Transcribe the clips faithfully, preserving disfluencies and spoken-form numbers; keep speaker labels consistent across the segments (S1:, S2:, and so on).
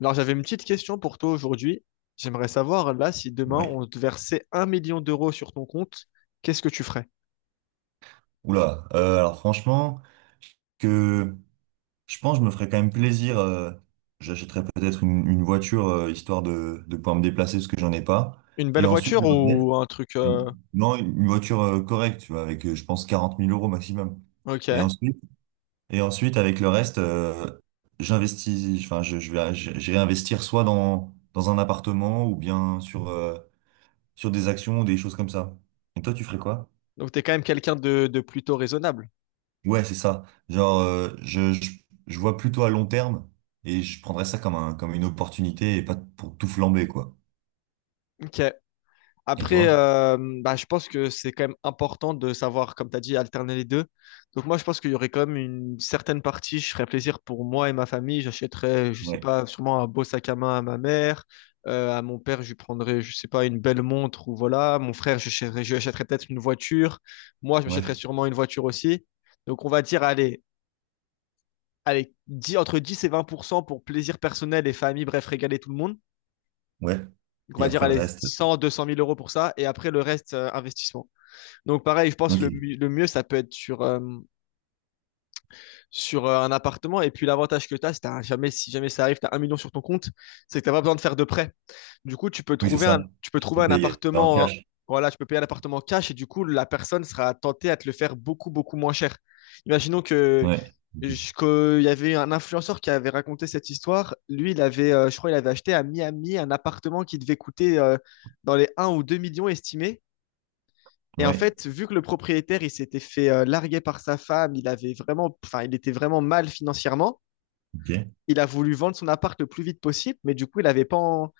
S1: Alors, j'avais une petite question pour toi aujourd'hui. J'aimerais savoir, là, si demain
S2: Ouais.
S1: on te versait un million d'euros sur ton compte, qu'est-ce que tu ferais?
S2: Oula. Euh, alors franchement, que je pense que je me ferais quand même plaisir. Euh, j'achèterais peut-être une, une voiture, euh, histoire de, de pouvoir me déplacer parce que j'en ai pas.
S1: Une
S2: Et
S1: belle
S2: ensuite,
S1: voiture
S2: le reste,
S1: ou un truc...
S2: une,
S1: euh,
S2: non, une voiture, euh, correcte, tu vois, avec, euh, je pense quarante mille euros maximum. Et
S1: Ok.
S2: ensuite, et ensuite avec le reste, euh, j'investis. Enfin, je, je vais, je- j'irai investir soit dans dans un appartement ou bien sur euh, sur des actions ou des choses comme ça. Et toi, tu ferais quoi?
S1: Donc, t'es quand même quelqu'un de, de plutôt raisonnable.
S2: Ouais, c'est ça. Genre, euh, je, je, je vois plutôt à long terme et je prendrais ça comme un, comme une opportunité et pas pour tout flamber, quoi.
S1: Ok.
S2: Et
S1: Après,
S2: toi?
S1: euh, bah, je pense que c'est quand même important de savoir, comme tu as dit, alterner les deux. Donc moi, je pense qu'il y aurait quand même une certaine partie, je ferais plaisir pour moi et ma famille. J'achèterais, je sais
S2: Ouais,
S1: pas, sûrement un beau sac à main à ma mère. Euh, à mon père, je lui prendrais, je sais pas, une belle montre ou voilà. Mon frère, je achèterais, je lui achèterais peut-être une voiture. Moi, je m'achèterais
S2: ouais,
S1: sûrement une voiture aussi. Donc on va dire, allez, allez, dix entre dix et vingt pour cent pour cent pour plaisir personnel et famille, bref, régaler tout le monde.
S2: ouais.
S1: Donc on
S2: Et
S1: va dire,
S2: après le
S1: allez,
S2: reste,
S1: cent deux cent mille euros pour ça. Et après, le reste, euh, investissement. Donc pareil, je pense le,
S2: ok.
S1: mu- le mieux, ça peut être sur, euh, sur euh, un appartement. Et puis l'avantage que tu as, c'est que jamais, si jamais ça arrive, tu as un million sur ton compte, c'est que tu n'as pas besoin de faire de prêt. Du coup, tu peux
S2: Oui, c'est
S1: trouver un,
S2: ça.
S1: tu peux
S2: Je peux
S1: trouver un
S2: payer en
S1: appartement, hein,
S2: cash.
S1: voilà, tu peux payer un appartement cash et du coup, la personne sera tentée à te le faire beaucoup, beaucoup moins cher. Imaginons que
S2: Ouais.
S1: je- que il y avait un influenceur qui avait raconté cette histoire. Lui, il avait, euh, je crois, il avait acheté à Miami un appartement qui devait coûter euh, dans les un ou deux millions estimés. Et en
S2: Ouais,
S1: fait, vu que le propriétaire, il s'était fait euh, larguer par sa femme, il avait vraiment, enfin, il était vraiment mal financièrement.
S2: ok.
S1: Il a voulu vendre son appart le plus vite possible, mais du coup, il avait pas. en-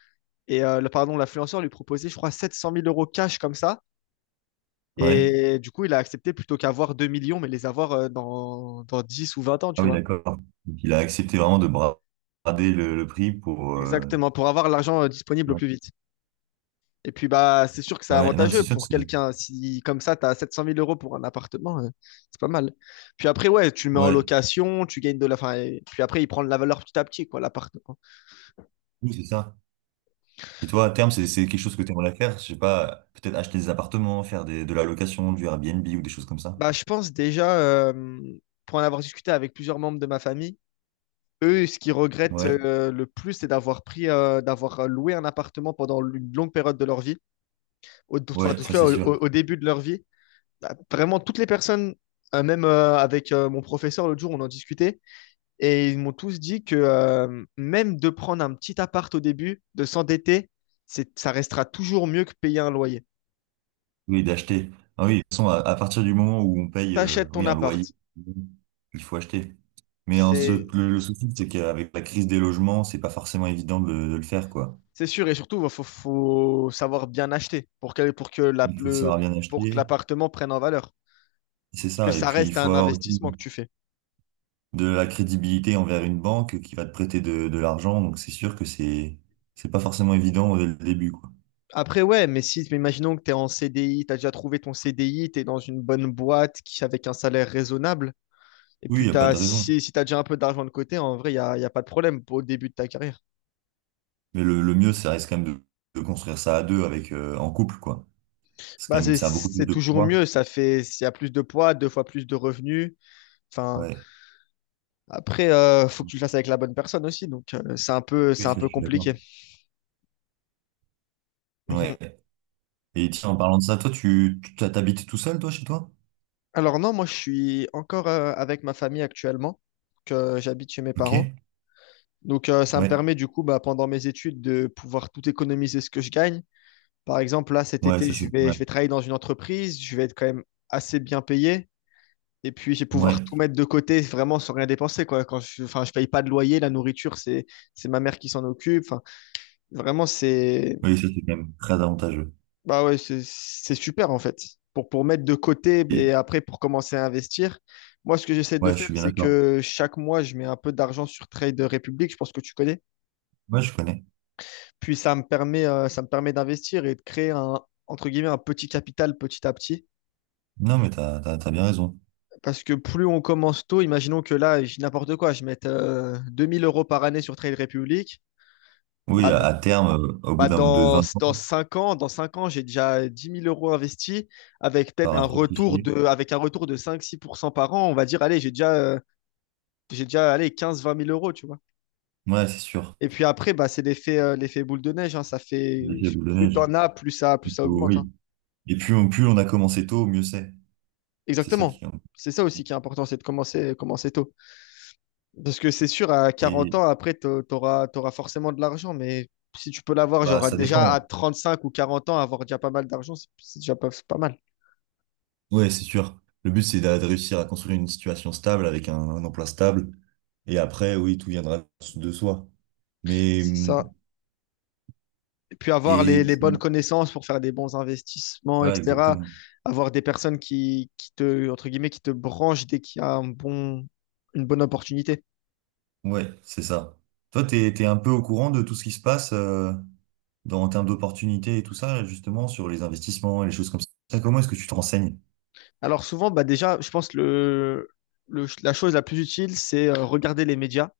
S1: Et euh, le- pardon, l'influenceur lui proposait, je crois, sept cent mille euros cash comme ça.
S2: Ouais.
S1: Et du coup, il a accepté plutôt qu'avoir deux millions, mais les avoir euh, dans, dans dix ou vingt ans,
S2: Ah
S1: tu
S2: oui,
S1: vois.
S2: d'accord. Donc, il a accepté vraiment de bra- brader le, le prix pour. euh,
S1: Exactement, pour avoir l'argent euh, disponible au
S2: Ouais.
S1: plus vite. Et puis, bah, c'est sûr que c'est
S2: Ouais, non, mais
S1: avantageux
S2: c'est sûr que
S1: pour
S2: c'est.
S1: quelqu'un. Si, comme ça, tu as sept cent mille euros pour un appartement, euh, c'est pas mal. Puis après, ouais, tu le mets en
S2: Ouais,
S1: location, tu gagnes de la. Enfin, et puis après, il prend de la valeur petit à petit, quoi, l'appartement.
S2: oui, c'est ça. Et toi, à terme, c'est c'est quelque chose que tu aimerais faire? Je sais pas, peut-être acheter des appartements, faire des, de la location, du Airbnb ou des choses comme ça?
S1: Bah, je pense déjà, euh, pour en avoir discuté avec plusieurs membres de ma famille, eux, ce qu'ils regrettent
S2: Ouais,
S1: euh, le plus, c'est d'avoir pris, euh, d'avoir loué un appartement pendant une longue période de leur vie, au, enfin, en
S2: ouais,
S1: tout
S2: ça
S1: cas
S2: c'est
S1: au,
S2: sûr.
S1: au- au début de leur vie. Bah, Vraiment, toutes les personnes, euh, même euh, avec euh, mon professeur l'autre jour, on en discutait. Et ils m'ont tous dit que euh, même de prendre un petit appart au début, de s'endetter, c'est, ça restera toujours mieux que payer un loyer.
S2: Oui, d'acheter. Ah oui, de toute façon, à, à partir du moment où on paye, euh,
S1: T'achètes
S2: oui,
S1: ton
S2: un
S1: appart,
S2: loyer, il faut acheter. Mais en ce-
S1: c'est,
S2: le, le souci, c'est qu'avec la crise des logements, c'est pas forcément évident de, de le faire, quoi.
S1: c'est sûr. Et surtout, il faut, faut savoir bien acheter pour que, pour que la-
S2: Il faut
S1: le,
S2: savoir bien
S1: pour que
S2: acheter,
S1: l'appartement prenne en valeur.
S2: c'est
S1: Parce que
S2: ça. Et
S1: ça
S2: puis, il
S1: reste
S2: faut
S1: un
S2: avoir aussi
S1: investissement que tu fais.
S2: de la crédibilité envers une banque qui va te prêter de, de l'argent. Donc, c'est sûr que c'est c'est pas forcément évident dès le début, quoi.
S1: Après, ouais, mais si, mais imaginons que tu es en C D I, tu as déjà trouvé ton C D I, tu es dans une bonne boîte qui, avec un salaire raisonnable, et
S2: Oui, il
S1: puis
S2: n'y a pas
S1: t'as,
S2: de raison.
S1: si, si tu as déjà un peu d'argent de côté, en vrai, il n'y a, y a pas de problème pour, au début de ta carrière.
S2: Mais le, le mieux, ça reste quand même de, de construire ça à deux avec, euh, en couple, quoi. C'est quand
S1: Bah,
S2: même,
S1: c'est
S2: ça a beaucoup plus
S1: c'est
S2: de
S1: toujours
S2: poids.
S1: mieux, ça fait, s'il y a plus de poids, deux fois plus de revenus. Enfin,
S2: Ouais.
S1: après, euh, faut que tu le fasses avec la bonne personne aussi, donc euh, c'est un peu, c'est
S2: Oui,
S1: un
S2: ça, je
S1: peu
S2: suis
S1: compliqué.
S2: d'accord.
S1: Mhm.
S2: Ouais. Et tiens, en parlant de ça, toi, tu, tu t'habites tout seul, toi, chez toi?
S1: Alors non, moi je suis encore euh, avec ma famille actuellement, que j'habite chez mes
S2: Ok.
S1: parents. Donc euh, ça me
S2: Ouais.
S1: permet du coup, bah, pendant mes études, de pouvoir tout économiser ce que je gagne. Par exemple, là cet
S2: Ouais,
S1: été,
S2: ça
S1: je
S2: c'est pas
S1: vais,
S2: mal.
S1: je vais travailler dans une entreprise, je vais être quand même assez bien payé. Et puis, je vais pouvoir
S2: Ouais.
S1: tout mettre de côté vraiment sans rien dépenser, quoi. Quand je, enfin, je paye pas de loyer, la nourriture, c'est, c'est ma mère qui s'en occupe. Enfin, vraiment, c'est,
S2: Oui, ça c'est quand même très avantageux.
S1: bah ouais, c'est, c'est super, en fait. Pour, pour mettre de côté et
S2: Et-
S1: après pour commencer à investir. Moi, ce que j'essaie de
S2: ouais, je
S1: faire,
S2: suis bien
S1: c'est
S2: d'accord.
S1: que chaque mois, je mets un peu d'argent sur Trade Republic, je pense que tu connais.
S2: Ouais, je connais.
S1: Puis ça me permet, euh, ça me permet d'investir et de créer un, entre guillemets, un petit capital petit à petit.
S2: Non, mais t'as, t'as, t'as bien raison.
S1: Parce que plus on commence tôt, imaginons que là, je dis n'importe quoi, je mette euh, deux mille euros par année sur Trade Republic.
S2: Oui,
S1: Bah,
S2: à,
S1: d-
S2: à terme, euh, au bout
S1: bah,
S2: d'un de
S1: dans,
S2: vingt ans,
S1: dans cinq ans, dans cinq ans, j'ai déjà dix mille euros investis avec
S2: ça
S1: peut-être
S2: aura
S1: un retour
S2: fructifié.
S1: de, avec un retour de cinq six pour cent par an. On va dire, allez, j'ai déjà, euh, j'ai déjà allez, quinze vingt mille euros, tu vois.
S2: Ouais, c'est sûr.
S1: Et puis après, bah, c'est l'effet euh, l'effet boule de neige, hein. Ça
S2: C'est
S1: fait,
S2: l'effet boule de
S1: plus
S2: neige.
S1: t'en as, plus ça, plus
S2: Il
S1: ça
S2: faut-
S1: augmente, hein.
S2: Oui. Et plus on, plus on a commencé tôt, mieux c'est. C'est ça
S1: Exactement.
S2: qui est.
S1: C'est ça aussi qui est important, c'est de commencer, commencer tôt. Parce que c'est sûr, à
S2: Et
S1: quarante ans, après, t'au- t'auras t'auras forcément de l'argent. Mais si tu peux l'avoir,
S2: bah,
S1: genre
S2: ça
S1: déjà à
S2: dépend.
S1: trente cinq ou quarante ans, avoir déjà pas mal d'argent, c'est c'est déjà pas, c'est pas mal.
S2: Ouais, c'est sûr. Le but, c'est d'a- de réussir à construire une situation stable avec un, un emploi stable. Et après, oui, tout viendra de soi. Mais,
S1: C'est ça.
S2: hum,
S1: Puis avoir les,
S2: et tu.
S1: les, bonnes connaissances pour faire des bons investissements,
S2: Voilà,
S1: et cetera.
S2: exactement.
S1: Avoir des personnes qui, qui te, entre guillemets, qui te branchent dès qu'il y a un bon, une bonne opportunité.
S2: Ouais, c'est ça. Toi, t'es, t'es un peu au courant de tout ce qui se passe, euh, dans, en termes d'opportunités et tout ça, justement, sur les investissements et les choses comme ça. Comment est-ce que tu te renseignes?
S1: Alors souvent, bah déjà, je pense que le, le la chose la plus utile, c'est euh, regarder les médias.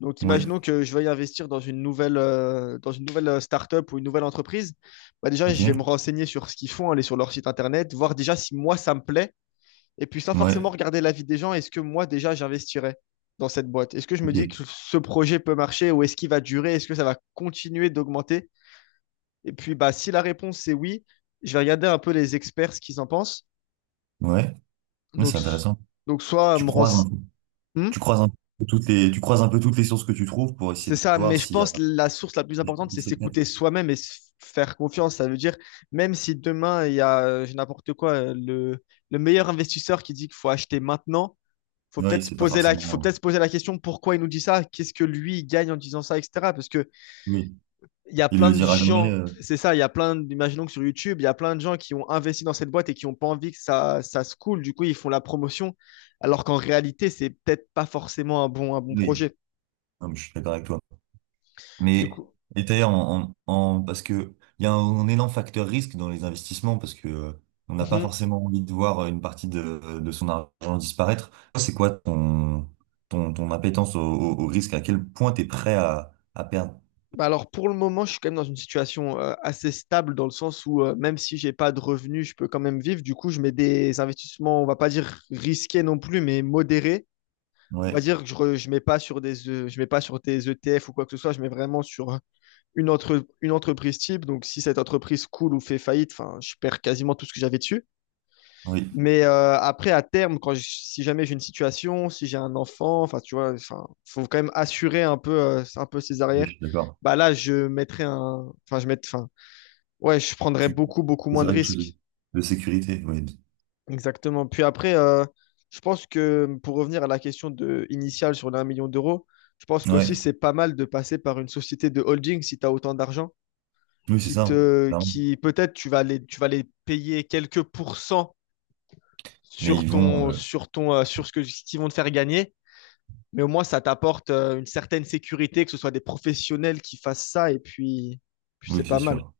S1: Donc,
S2: Ouais,
S1: imaginons que je veuille investir dans une nouvelle, euh, dans une nouvelle euh, startup ou une nouvelle entreprise. Bah déjà, je vais me
S2: ok.
S1: renseigner sur ce qu'ils font, aller sur leur site internet, voir déjà si moi ça me plaît. Et puis, sans
S2: Ouais,
S1: forcément regarder l'avis des gens, est-ce que moi, déjà, j'investirais dans cette boîte? Est-ce que je me dis
S2: ok.
S1: que ce projet peut marcher ou est-ce qu'il va durer? Est-ce que ça va continuer d'augmenter? Et puis, bah, si la réponse c'est oui, je vais regarder un peu les experts ce qu'ils en pensent.
S2: Ouais, ouais, c'est
S1: Donc,
S2: intéressant.
S1: donc soit
S2: Tu
S1: me
S2: croises un
S1: rense-
S2: peu.
S1: Hmm,
S2: Tu croises un peu toutes les, tu croises un peu toutes les sources que tu trouves pour essayer
S1: c'est
S2: de
S1: ça,
S2: voir
S1: mais je
S2: s'il y a
S1: pense
S2: un
S1: que la source la plus
S2: truc
S1: importante,
S2: qui
S1: c'est
S2: se répète.
S1: s'écouter soi-même et se faire confiance. Ça veut dire, même si demain, il y a, euh, n'importe quoi, euh, le, le meilleur investisseur qui dit qu'il faut acheter maintenant, faut
S2: Oui,
S1: peut-être se
S2: c'est pas
S1: poser la, faut
S2: forcément.
S1: peut-être se poser la question pourquoi il nous dit ça, qu'est-ce que lui il gagne en disant ça, et cetera. Parce que
S2: Oui,
S1: il y a
S2: il le
S1: plein de
S2: dira jamais.
S1: gens,
S2: euh,
S1: c'est ça, il y a plein, imaginons que sur YouTube, il y a plein de gens qui ont investi dans cette boîte et qui n'ont pas envie que ça, ça se coule. Du coup, ils font la promotion, alors qu'en réalité, c'est peut-être pas forcément un bon, un bon
S2: Oui,
S1: projet.
S2: non, mais je suis d'accord avec toi.
S1: Du
S2: Mais
S1: coup,
S2: et d'ailleurs, en, en- en- parce que il y a un, énorme facteur risque dans les investissements parce que, euh, on n'a pas
S1: mhm.
S2: forcément envie de voir une partie de, de son argent disparaître. Toi, c'est quoi ton, ton, ton appétence au, au- au risque? À quel point tu es prêt à, à perdre?
S1: Bah alors pour le moment, je suis quand même dans une situation euh, assez stable dans le sens où euh, même si j'ai pas de revenus, je peux quand même vivre. Du coup, je mets des investissements, on va pas dire risqués non plus, mais modérés. On va
S2: Ouais,
S1: dire que je ne mets pas sur des euh, je mets pas sur tes E T F ou quoi que ce soit, je mets vraiment sur une, entre, une entreprise type. Donc si cette entreprise coule ou fait faillite, enfin, je perds quasiment tout ce que j'avais dessus.
S2: oui,
S1: Mais euh, après, à terme, quand je- si jamais j'ai une situation, si j'ai un enfant, enfin, tu vois, enfin, faut quand même assurer un peu, euh, un peu ses
S2: je
S1: arrières.
S2: suis d'accord.
S1: Bah là, je mettrais un, enfin, je mets, enfin, ouais, je prendrais
S2: Tu
S1: beaucoup, beaucoup moins de
S2: choisirais quelque chose
S1: risques.
S2: de de sécurité, oui.
S1: Exactement. Puis après, euh, je pense que pour revenir à la question de, initiale sur les un million d'euros, je pense qu'aussi
S2: Ouais,
S1: c'est pas mal de passer par une société de holding si tu as autant d'argent,
S2: oui, c'est
S1: qui
S2: ça, hein,
S1: te,
S2: clairement.
S1: qui peut-être tu vas les, tu vas les payer quelques pourcents
S2: Mais
S1: sur
S2: ils vont,
S1: ton,
S2: euh,
S1: sur ton, euh, sur ce que, ce qu'ils vont te faire gagner, mais au moins ça t'apporte euh, une certaine sécurité, que ce soit des professionnels qui fassent ça, et puis, puis c'est
S2: oui, c'est
S1: pas mal.
S2: sûr,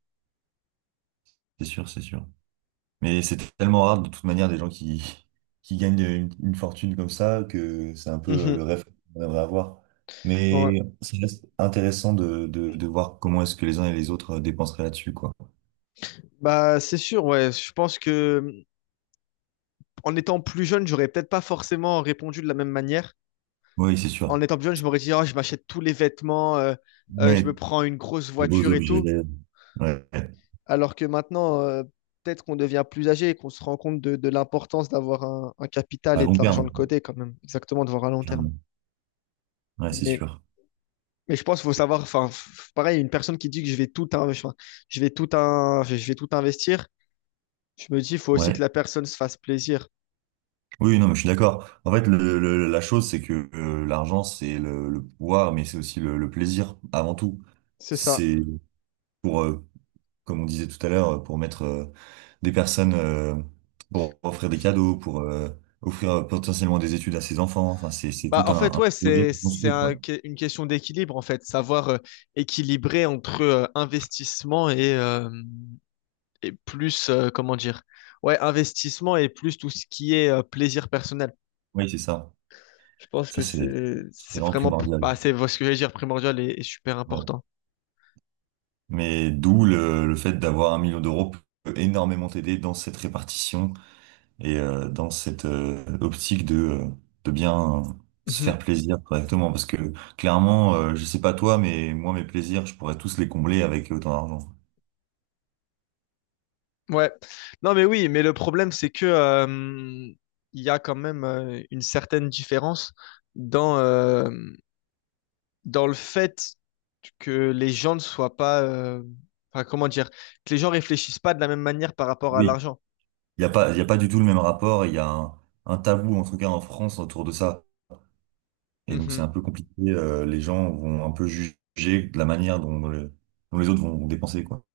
S2: c'est sûr, c'est sûr. Mais c'est tellement rare, de toute manière, des gens qui, qui gagnent une, une fortune comme ça, que c'est un peu, euh,
S1: Mhm.
S2: le rêve qu'on aimerait avoir.
S1: Ouais.
S2: Mais c'est juste intéressant de, de, de voir comment est-ce que les uns et les autres, euh, dépenseraient là-dessus, quoi.
S1: Bah, c'est sûr, ouais. Je pense que en étant plus jeune, j'aurais peut-être pas forcément répondu de la même manière.
S2: Oui, c'est sûr.
S1: En étant plus jeune, je m'aurais dit, oh, je m'achète tous les vêtements, euh, euh,
S2: Mais
S1: je me prends une grosse
S2: des beaux
S1: voiture et
S2: objets,
S1: tout.
S2: ouais,
S1: Alors que maintenant, euh, peut-être qu'on devient plus âgé et qu'on se rend compte de, de l'importance d'avoir un, un
S2: à
S1: capital et
S2: long
S1: de l'argent
S2: terme,
S1: de côté quand même, exactement, de voir à long terme.
S2: clairement. Ouais, c'est
S1: Mais,
S2: sûr.
S1: mais je pense qu'il faut savoir, enfin, f- pareil, une personne qui dit que je vais tout, in- enfin, je vais tout, in- je vais tout investir, je me dis, il faut aussi
S2: Ouais.
S1: que la personne se fasse plaisir.
S2: Oui, non, mais je suis d'accord. En fait, le, le- la chose, c'est que, euh, l'argent, c'est le, le pouvoir, mais c'est aussi le, le plaisir, avant tout.
S1: C'est ça.
S2: C'est pour, euh, comme on disait tout à l'heure, pour mettre, euh, des personnes, euh, pour offrir des cadeaux, pour, euh, offrir, euh, potentiellement des études à ses enfants. Enfin, c'est, c'est
S1: Bah,
S2: tout
S1: en
S2: un,
S1: fait,
S2: un
S1: ouais,
S2: projet
S1: c'est,
S2: qu'on
S1: c'est
S2: construit,
S1: un
S2: quoi.
S1: que- une question d'équilibre, en fait, savoir euh, équilibrer entre euh, investissement et, euh, et plus, euh, comment dire, ouais, investissement et plus tout ce qui est euh, plaisir personnel.
S2: Oui, c'est ça.
S1: Je pense
S2: Ça,
S1: que
S2: c'est
S1: c'est,
S2: c'est
S1: c'est
S2: vraiment
S1: vraiment,
S2: primordial.
S1: bah, c'est ce que j'allais dire, primordial et, et super
S2: Ouais.
S1: important.
S2: Mais d'où le, le fait d'avoir un million d'euros peut énormément t'aider dans cette répartition. Et, euh, dans cette, euh, optique de, euh, de bien, euh, se
S1: Mhm.
S2: faire plaisir correctement, parce que clairement, euh, je sais pas toi, mais moi, mes plaisirs, je pourrais tous les combler avec autant d'argent.
S1: Ouais. Non, mais oui, mais le problème, c'est que euh, il y a quand même euh, une certaine différence dans, euh, dans le fait que les gens ne soient pas. euh, enfin, comment dire? Que les gens réfléchissent pas de la même manière par rapport à
S2: Oui,
S1: l'argent.
S2: il n'y a pas, il y a pas du tout le même rapport, il y a un, un tabou, en tout cas en France, autour de ça. Et donc, c'est
S1: Mhm.
S2: un peu compliqué, euh, les gens vont un peu juger de la manière dont, le- dont les autres vont dépenser, quoi.